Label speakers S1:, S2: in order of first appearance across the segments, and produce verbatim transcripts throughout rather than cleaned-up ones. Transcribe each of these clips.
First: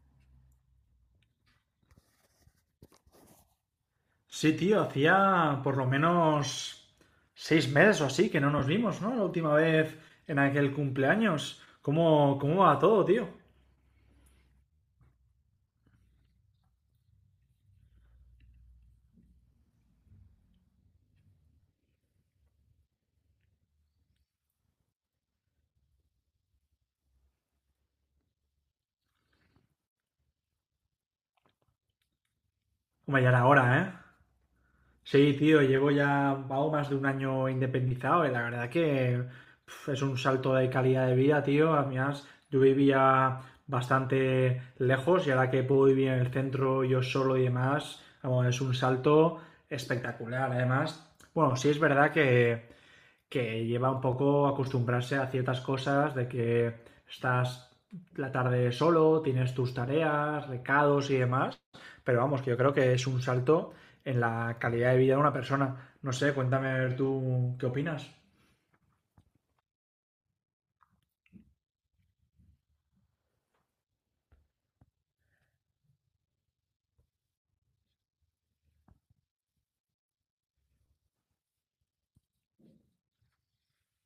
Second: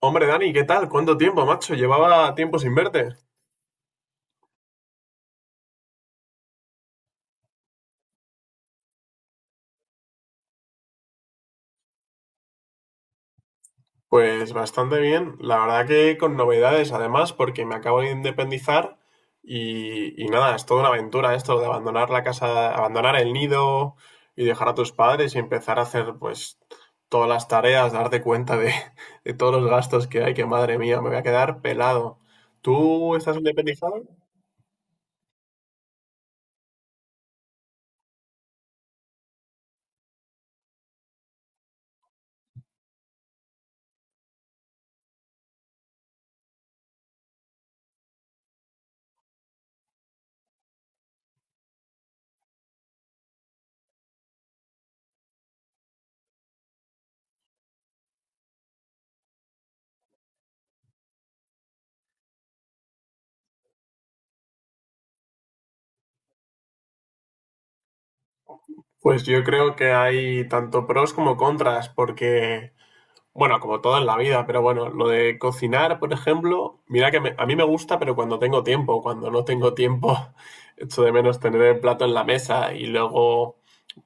S1: Hombre, Dani, ¿qué tal? ¿Cuánto tiempo, macho? Llevaba tiempo sin verte.
S2: Sí, tío, hacía por lo menos seis meses o así que no nos vimos, ¿no? La última vez en aquel cumpleaños. ¿Cómo, cómo va todo, tío?
S1: Pues bastante bien. La verdad que con novedades, además, porque me acabo de independizar y, y nada, es toda una aventura esto de abandonar la casa, abandonar el nido y dejar a tus padres y empezar a hacer pues todas las tareas, darte cuenta de, de todos los gastos que hay, que madre mía, me voy a quedar pelado. ¿Tú
S2: Hombre, ya
S1: estás
S2: era hora, ¿eh?
S1: independizado?
S2: Sí, tío, llevo ya vago más de un año independizado y la verdad que pf, es un salto de calidad de vida, tío. Además, yo vivía bastante lejos y ahora que puedo vivir en el centro yo solo y demás, vamos, es un salto espectacular. Además, bueno, sí es verdad que que lleva un poco a acostumbrarse a ciertas cosas de que estás la tarde solo, tienes tus tareas, recados y demás, pero vamos, que yo creo que es un salto en la calidad de vida de una persona. No sé, cuéntame tú qué opinas.
S1: Pues yo creo que hay tanto pros como contras, porque... Bueno, como todo en la vida, pero bueno, lo de cocinar, por ejemplo, mira que me- a mí me gusta, pero cuando tengo tiempo, cuando no tengo tiempo, echo de menos tener el plato en la mesa y luego,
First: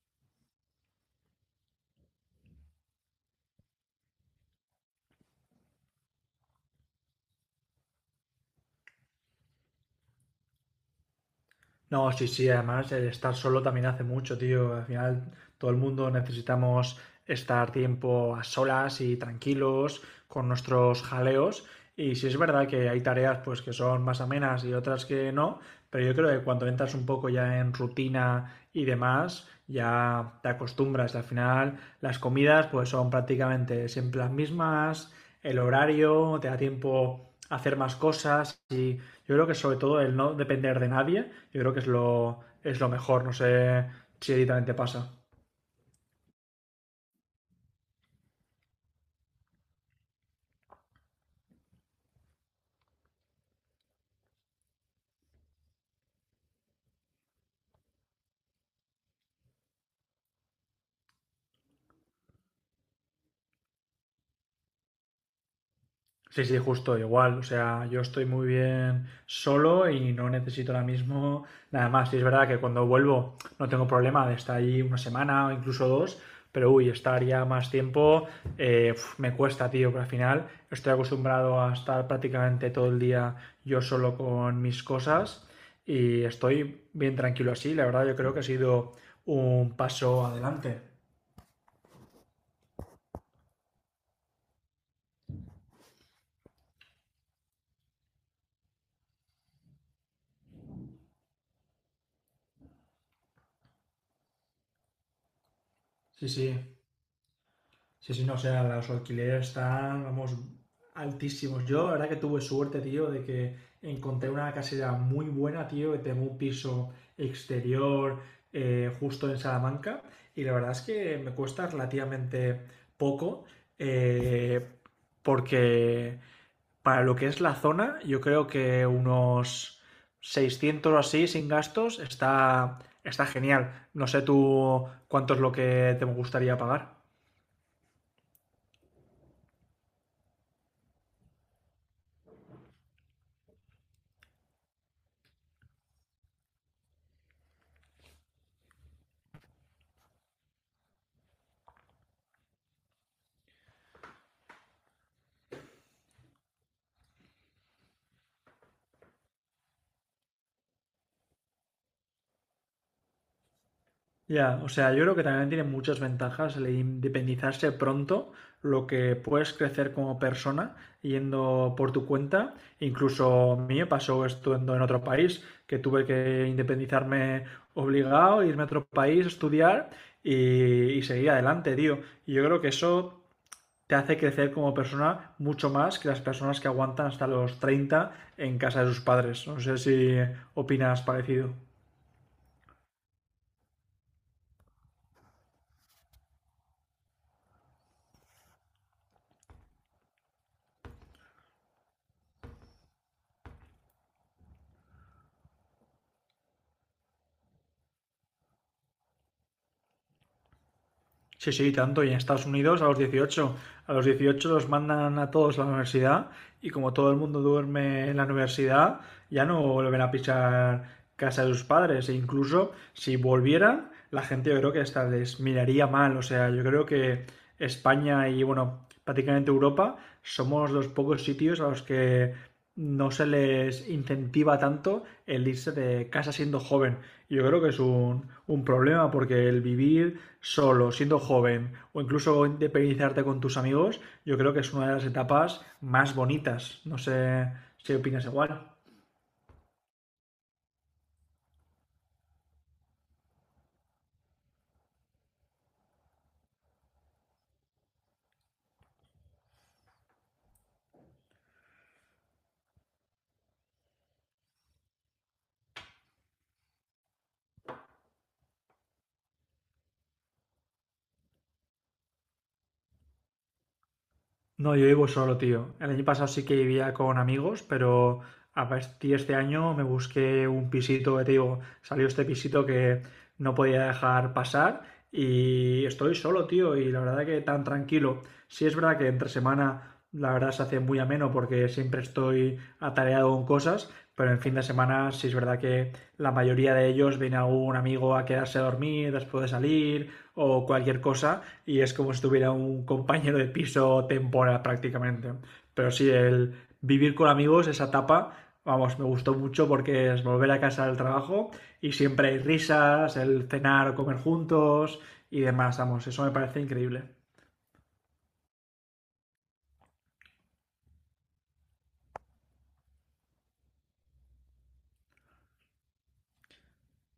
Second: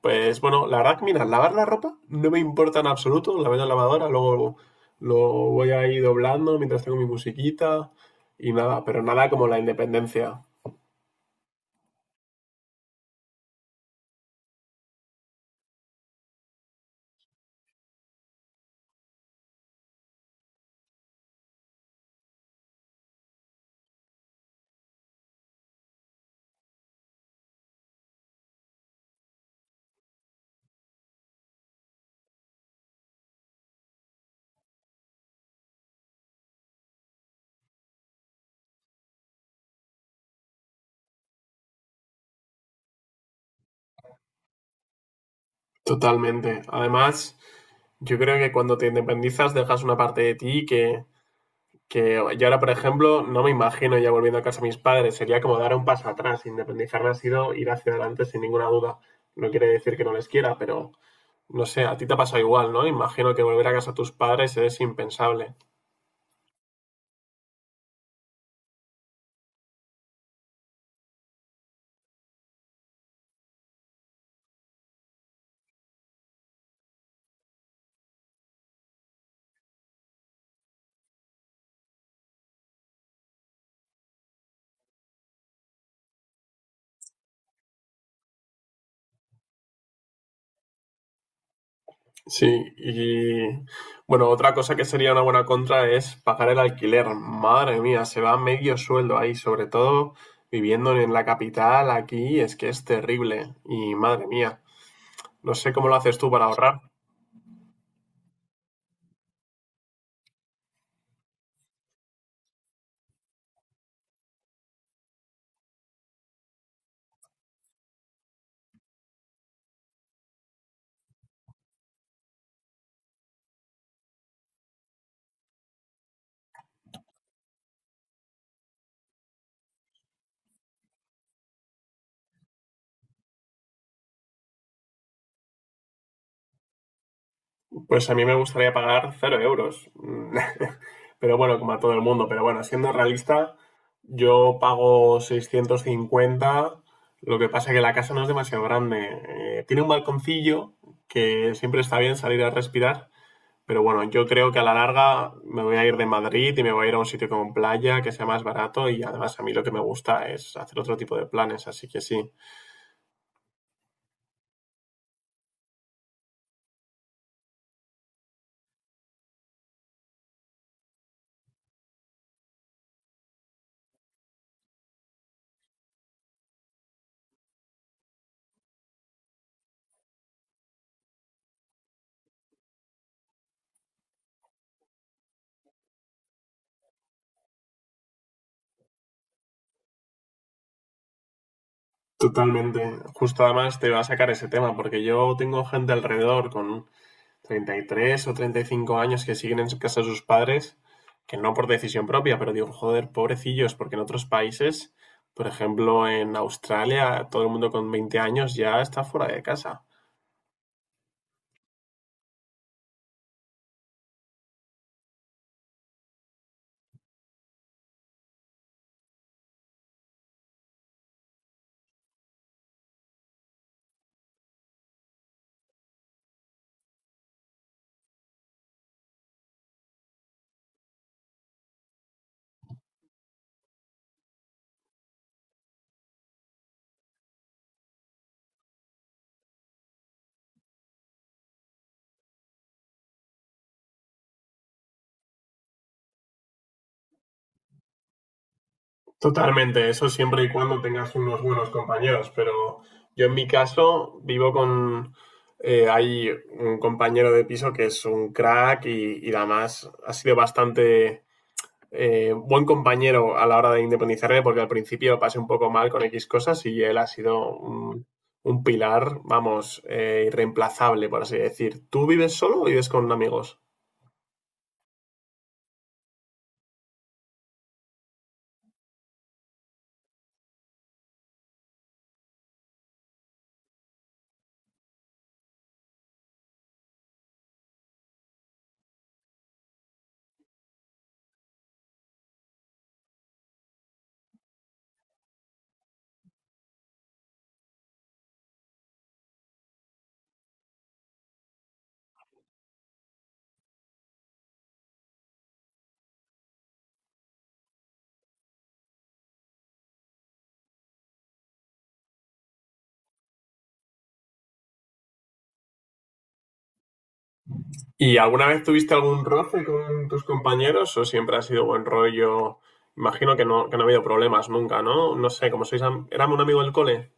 S1: pues bueno, la verdad que mira, lavar la ropa no me importa en absoluto, la meto en la lavadora, luego lo voy a ir doblando mientras tengo mi musiquita y nada, pero nada como la independencia,
S2: No, sí, sí, además el estar solo también hace mucho, tío. Al final todo el mundo necesitamos estar tiempo a solas y tranquilos con nuestros jaleos. Y sí es verdad que hay tareas pues que son más amenas y otras que no, pero yo creo que cuando entras un poco ya en rutina y demás, ya te acostumbras. Al final las comidas pues son prácticamente siempre las mismas, el horario, te da tiempo a hacer más cosas. Y yo creo que sobre todo el no depender de nadie, yo creo que es lo, es lo mejor. No sé si a pasa.
S1: totalmente. Además, yo creo que cuando te independizas dejas una parte de ti que Que yo ahora, por ejemplo, no me imagino ya volviendo a casa de mis padres. Sería como dar un paso atrás. Independizarme ha sido ir hacia adelante sin ninguna duda. No quiere decir que no les quiera, pero no sé, a ti te ha pasado igual, ¿no? Imagino que volver a casa a tus padres es impensable.
S2: Sí, sí, justo igual. O sea, yo estoy muy bien solo y no necesito ahora mismo nada más. Y es verdad que cuando vuelvo no tengo problema de estar ahí una semana o incluso dos, pero uy, estar ya más tiempo eh, uf, me cuesta, tío, porque al final estoy acostumbrado a estar prácticamente todo el día yo solo con mis cosas y estoy bien tranquilo así. La verdad, yo creo que ha sido un paso adelante.
S1: Sí, y bueno, otra cosa que sería una buena contra es pagar el alquiler. Madre mía, se va medio sueldo ahí, sobre todo viviendo en la capital aquí, es que es terrible. Y madre mía, no sé cómo lo haces
S2: Sí,
S1: tú para
S2: sí.
S1: ahorrar.
S2: Sí, sí, no, o sea, los alquileres están, vamos, altísimos. Yo, la verdad que tuve suerte, tío, de que encontré una casera muy buena, tío, que tengo un piso exterior, eh, justo en Salamanca, y la verdad es que me cuesta relativamente poco, eh, porque para lo que es la zona, yo creo que unos seiscientos o así sin gastos está, está genial. No sé tú cuánto es lo que te gustaría pagar.
S1: Pues a mí me gustaría pagar cero euros. Mm, pero bueno, como a todo el mundo. Pero bueno, siendo realista, yo pago seiscientos cincuenta. Lo que pasa es que la casa no es demasiado grande. Eh, tiene un balconcillo que siempre está bien salir a respirar. Pero bueno, yo creo que a la larga me voy a ir de Madrid y me voy a ir a un sitio con playa que sea más barato y además a mí lo que me gusta es hacer otro tipo de planes, así que sí,
S2: Ya, o sea, yo creo que también tiene muchas ventajas el independizarse pronto, lo que puedes crecer como persona yendo por tu cuenta. Incluso a mí me pasó esto en en otro país, que tuve que independizarme obligado, irme a otro país, estudiar y, y seguir adelante, tío. Y yo creo que eso te hace crecer como persona mucho más que las personas que aguantan hasta los treinta en casa de sus padres. No sé si opinas parecido.
S1: totalmente. Justo además te va a sacar ese tema porque yo tengo gente alrededor con treinta y tres o treinta y cinco años que siguen en casa de sus padres, que no por decisión propia, pero digo, joder, pobrecillos, porque en otros países, por ejemplo, en Australia, todo el mundo con veinte años ya está fuera de casa.
S2: Sí, sí, tanto. Y en Estados Unidos a los dieciocho a los dieciocho los mandan a todos a la universidad, y como todo el mundo duerme en la universidad, ya no vuelven a pisar casa de sus padres. E incluso si volvieran, la gente yo creo que hasta les miraría mal. O sea, yo creo que España y, bueno, prácticamente Europa somos los pocos sitios a los que no se les incentiva tanto el irse de casa siendo joven. Y yo creo que es un, un problema, porque el vivir solo, siendo joven, o incluso independizarte con tus amigos, yo creo que es una de las etapas más bonitas. No sé si opinas igual.
S1: Totalmente, eso siempre y cuando tengas unos buenos compañeros, pero yo en mi caso vivo con... eh, hay un compañero de piso que es un crack y, y además ha sido bastante eh, buen compañero a la hora de independizarme, porque al principio pasé un poco mal con X cosas y él ha sido un, un pilar, vamos, eh, irreemplazable, por así decir. ¿Tú vives solo o vives con amigos?
S2: No, yo vivo solo, tío. El año pasado sí que vivía con amigos, pero a partir de este año me busqué un pisito, que te digo, salió este pisito que no podía dejar pasar, y estoy solo, tío, y la verdad que tan tranquilo. Sí es verdad que entre semana la verdad se hace muy ameno porque siempre estoy atareado con cosas, pero en fin de semana sí es verdad que la mayoría de ellos viene algún amigo a quedarse a dormir después de salir o cualquier cosa, y es como si tuviera un compañero de piso temporal prácticamente. Pero sí, el vivir con amigos, esa etapa, vamos, me gustó mucho, porque es volver a casa del trabajo y siempre hay risas, el cenar o comer juntos y demás, vamos, eso me parece increíble.
S1: ¿Y alguna vez tuviste algún roce con tus compañeros o siempre ha sido buen rollo? Imagino que no, que no ha habido problemas nunca, ¿no? No sé, como sois, éramos un amigo del cole.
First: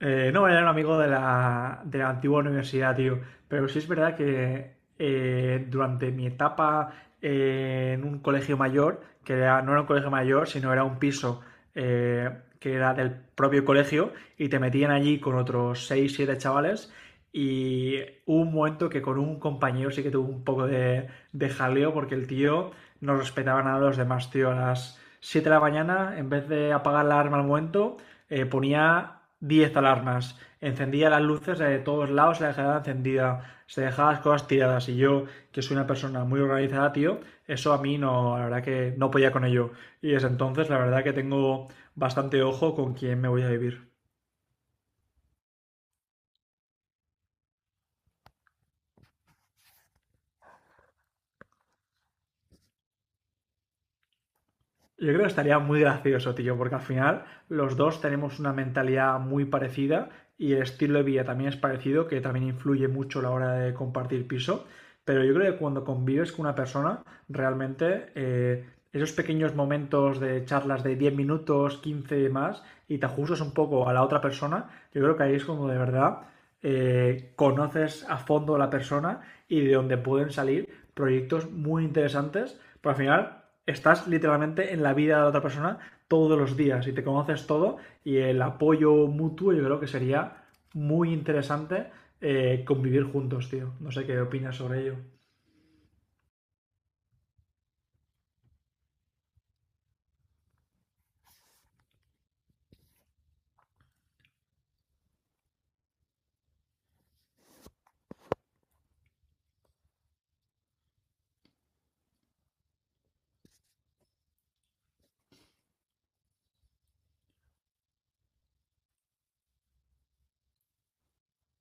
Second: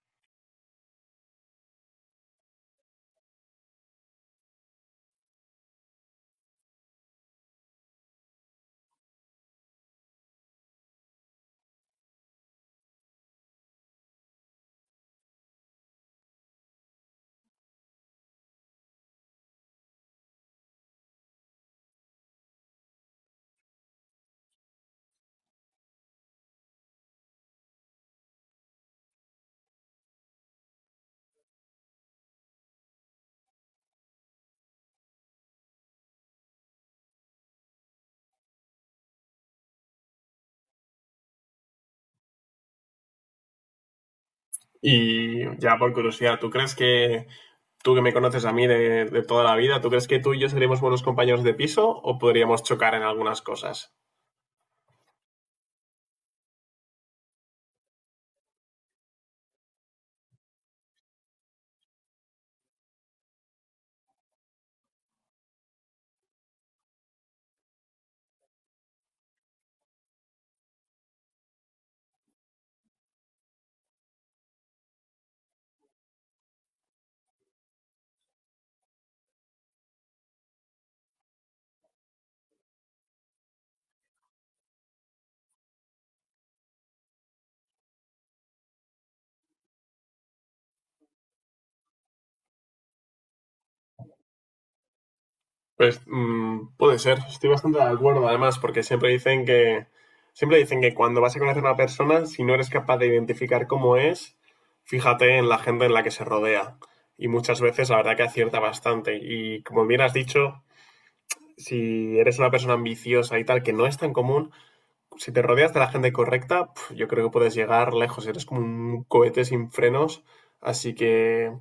S2: Eh, no, era un amigo de la, de la antigua universidad, tío. Pero sí es verdad que, eh, durante mi etapa eh, en un colegio mayor, que era- no era un colegio mayor, sino era un piso eh, que era del propio colegio, y te metían allí con otros seis, siete chavales. Y hubo un momento que con un compañero sí que tuvo un poco de, de jaleo, porque el tío no respetaba nada a los demás, tío. A las siete de la mañana, en vez de apagar la alarma al momento, eh, ponía diez alarmas, encendía las luces de todos lados, se dejaba encendida, se dejaba las cosas tiradas. Y yo, que soy una persona muy organizada, tío, eso a mí no, la verdad que no podía con ello. Y desde entonces, la verdad que tengo bastante ojo con quién me voy a vivir.
S1: Y ya por curiosidad, ¿tú crees que tú que me conoces a mí de, de, toda la vida, ¿tú crees que tú y yo seríamos buenos compañeros de piso o podríamos chocar en algunas cosas?
S2: Yo creo que estaría muy gracioso, tío, porque al final los dos tenemos una mentalidad muy parecida, y el estilo de vida también es parecido, que también influye mucho a la hora de compartir piso. Pero yo creo que cuando convives con una persona, realmente, eh, esos pequeños momentos de charlas de diez minutos, quince y más, y te ajustas un poco a la otra persona, yo creo que ahí es como de verdad eh, conoces a fondo a la persona, y de donde pueden salir proyectos muy interesantes, pero al final estás literalmente en la vida de la otra persona todos los días y te conoces todo, y el apoyo mutuo yo creo que sería muy interesante, eh, convivir juntos, tío. No sé qué opinas sobre ello.
S1: Pues mmm, puede ser, estoy bastante de acuerdo además, porque siempre dicen que siempre dicen que cuando vas a conocer a una persona, si no eres capaz de identificar cómo es, fíjate en la gente en la que se rodea. Y muchas veces la verdad que acierta bastante. Y como bien has dicho, si eres una persona ambiciosa y tal, que no es tan común, si te rodeas de la gente correcta, pf, yo creo que puedes llegar lejos. Eres como un cohete sin frenos. Así que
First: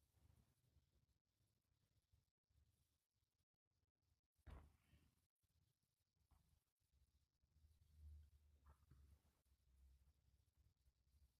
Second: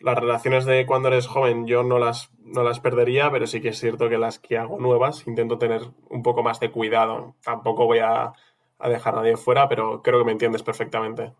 S1: las relaciones de cuando eres joven yo no las, no las perdería, pero sí que es cierto que las que hago nuevas intento tener un poco más de cuidado. Tampoco voy a, a dejar a nadie fuera, pero creo que me entiendes perfectamente.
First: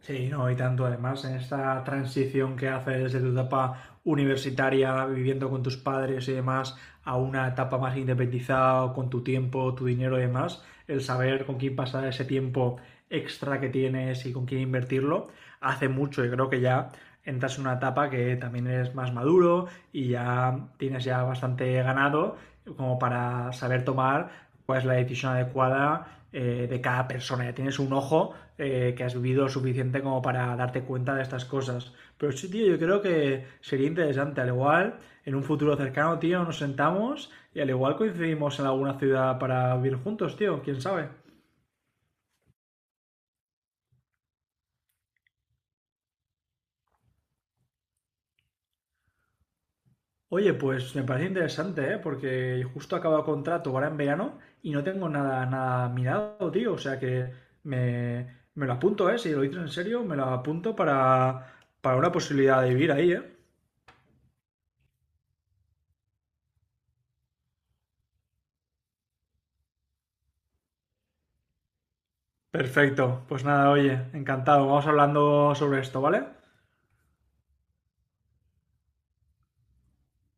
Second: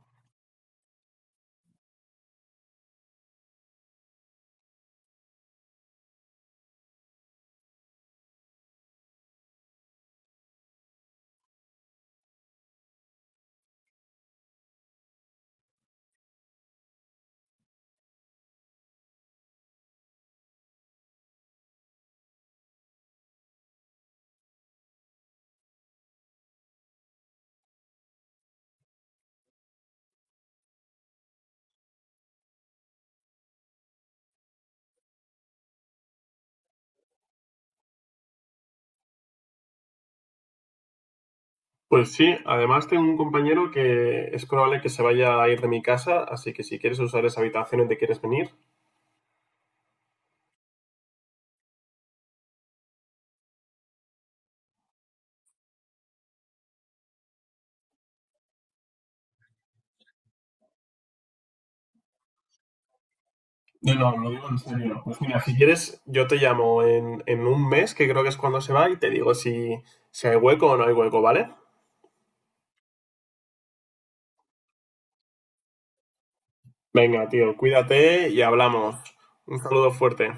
S2: Sí, no, y tanto, además en esta transición que haces de tu etapa universitaria, viviendo con tus padres y demás, a una etapa más independizada, con tu tiempo, tu dinero y demás, el saber con quién pasar ese tiempo extra que tienes y con quién invertirlo, hace mucho, y creo que ya entras en una etapa que también eres más maduro y ya tienes ya bastante ganado como para saber tomar cuál es la decisión adecuada, eh, de cada persona. Ya tienes un ojo, eh, que has vivido suficiente como para darte cuenta de estas cosas. Pero sí, tío, yo creo que sería interesante. Al igual, en un futuro cercano, tío, nos sentamos y al igual coincidimos en alguna ciudad para vivir juntos, tío. ¿Quién sabe?
S1: Pues sí, además tengo un compañero que es probable que se vaya a ir de mi casa, así que si quieres usar esa habitación y te quieres venir,
S2: Oye, pues me parece interesante, ¿eh? Porque justo acabo contrato ahora en verano y no tengo nada, nada mirado, tío. O sea que me, me lo apunto, ¿eh? Si lo dices en serio, me lo apunto para, para una posibilidad de vivir ahí, ¿eh?
S1: no, no, lo digo en serio. Pues mira, si quieres, yo te llamo en, en un mes, que creo que es cuando se va, y te digo si, si hay hueco o no hay hueco, ¿vale?
S2: Perfecto. Pues nada, oye, encantado. Vamos hablando sobre esto, ¿vale?
S1: Venga, tío, cuídate y hablamos. Un saludo fuerte.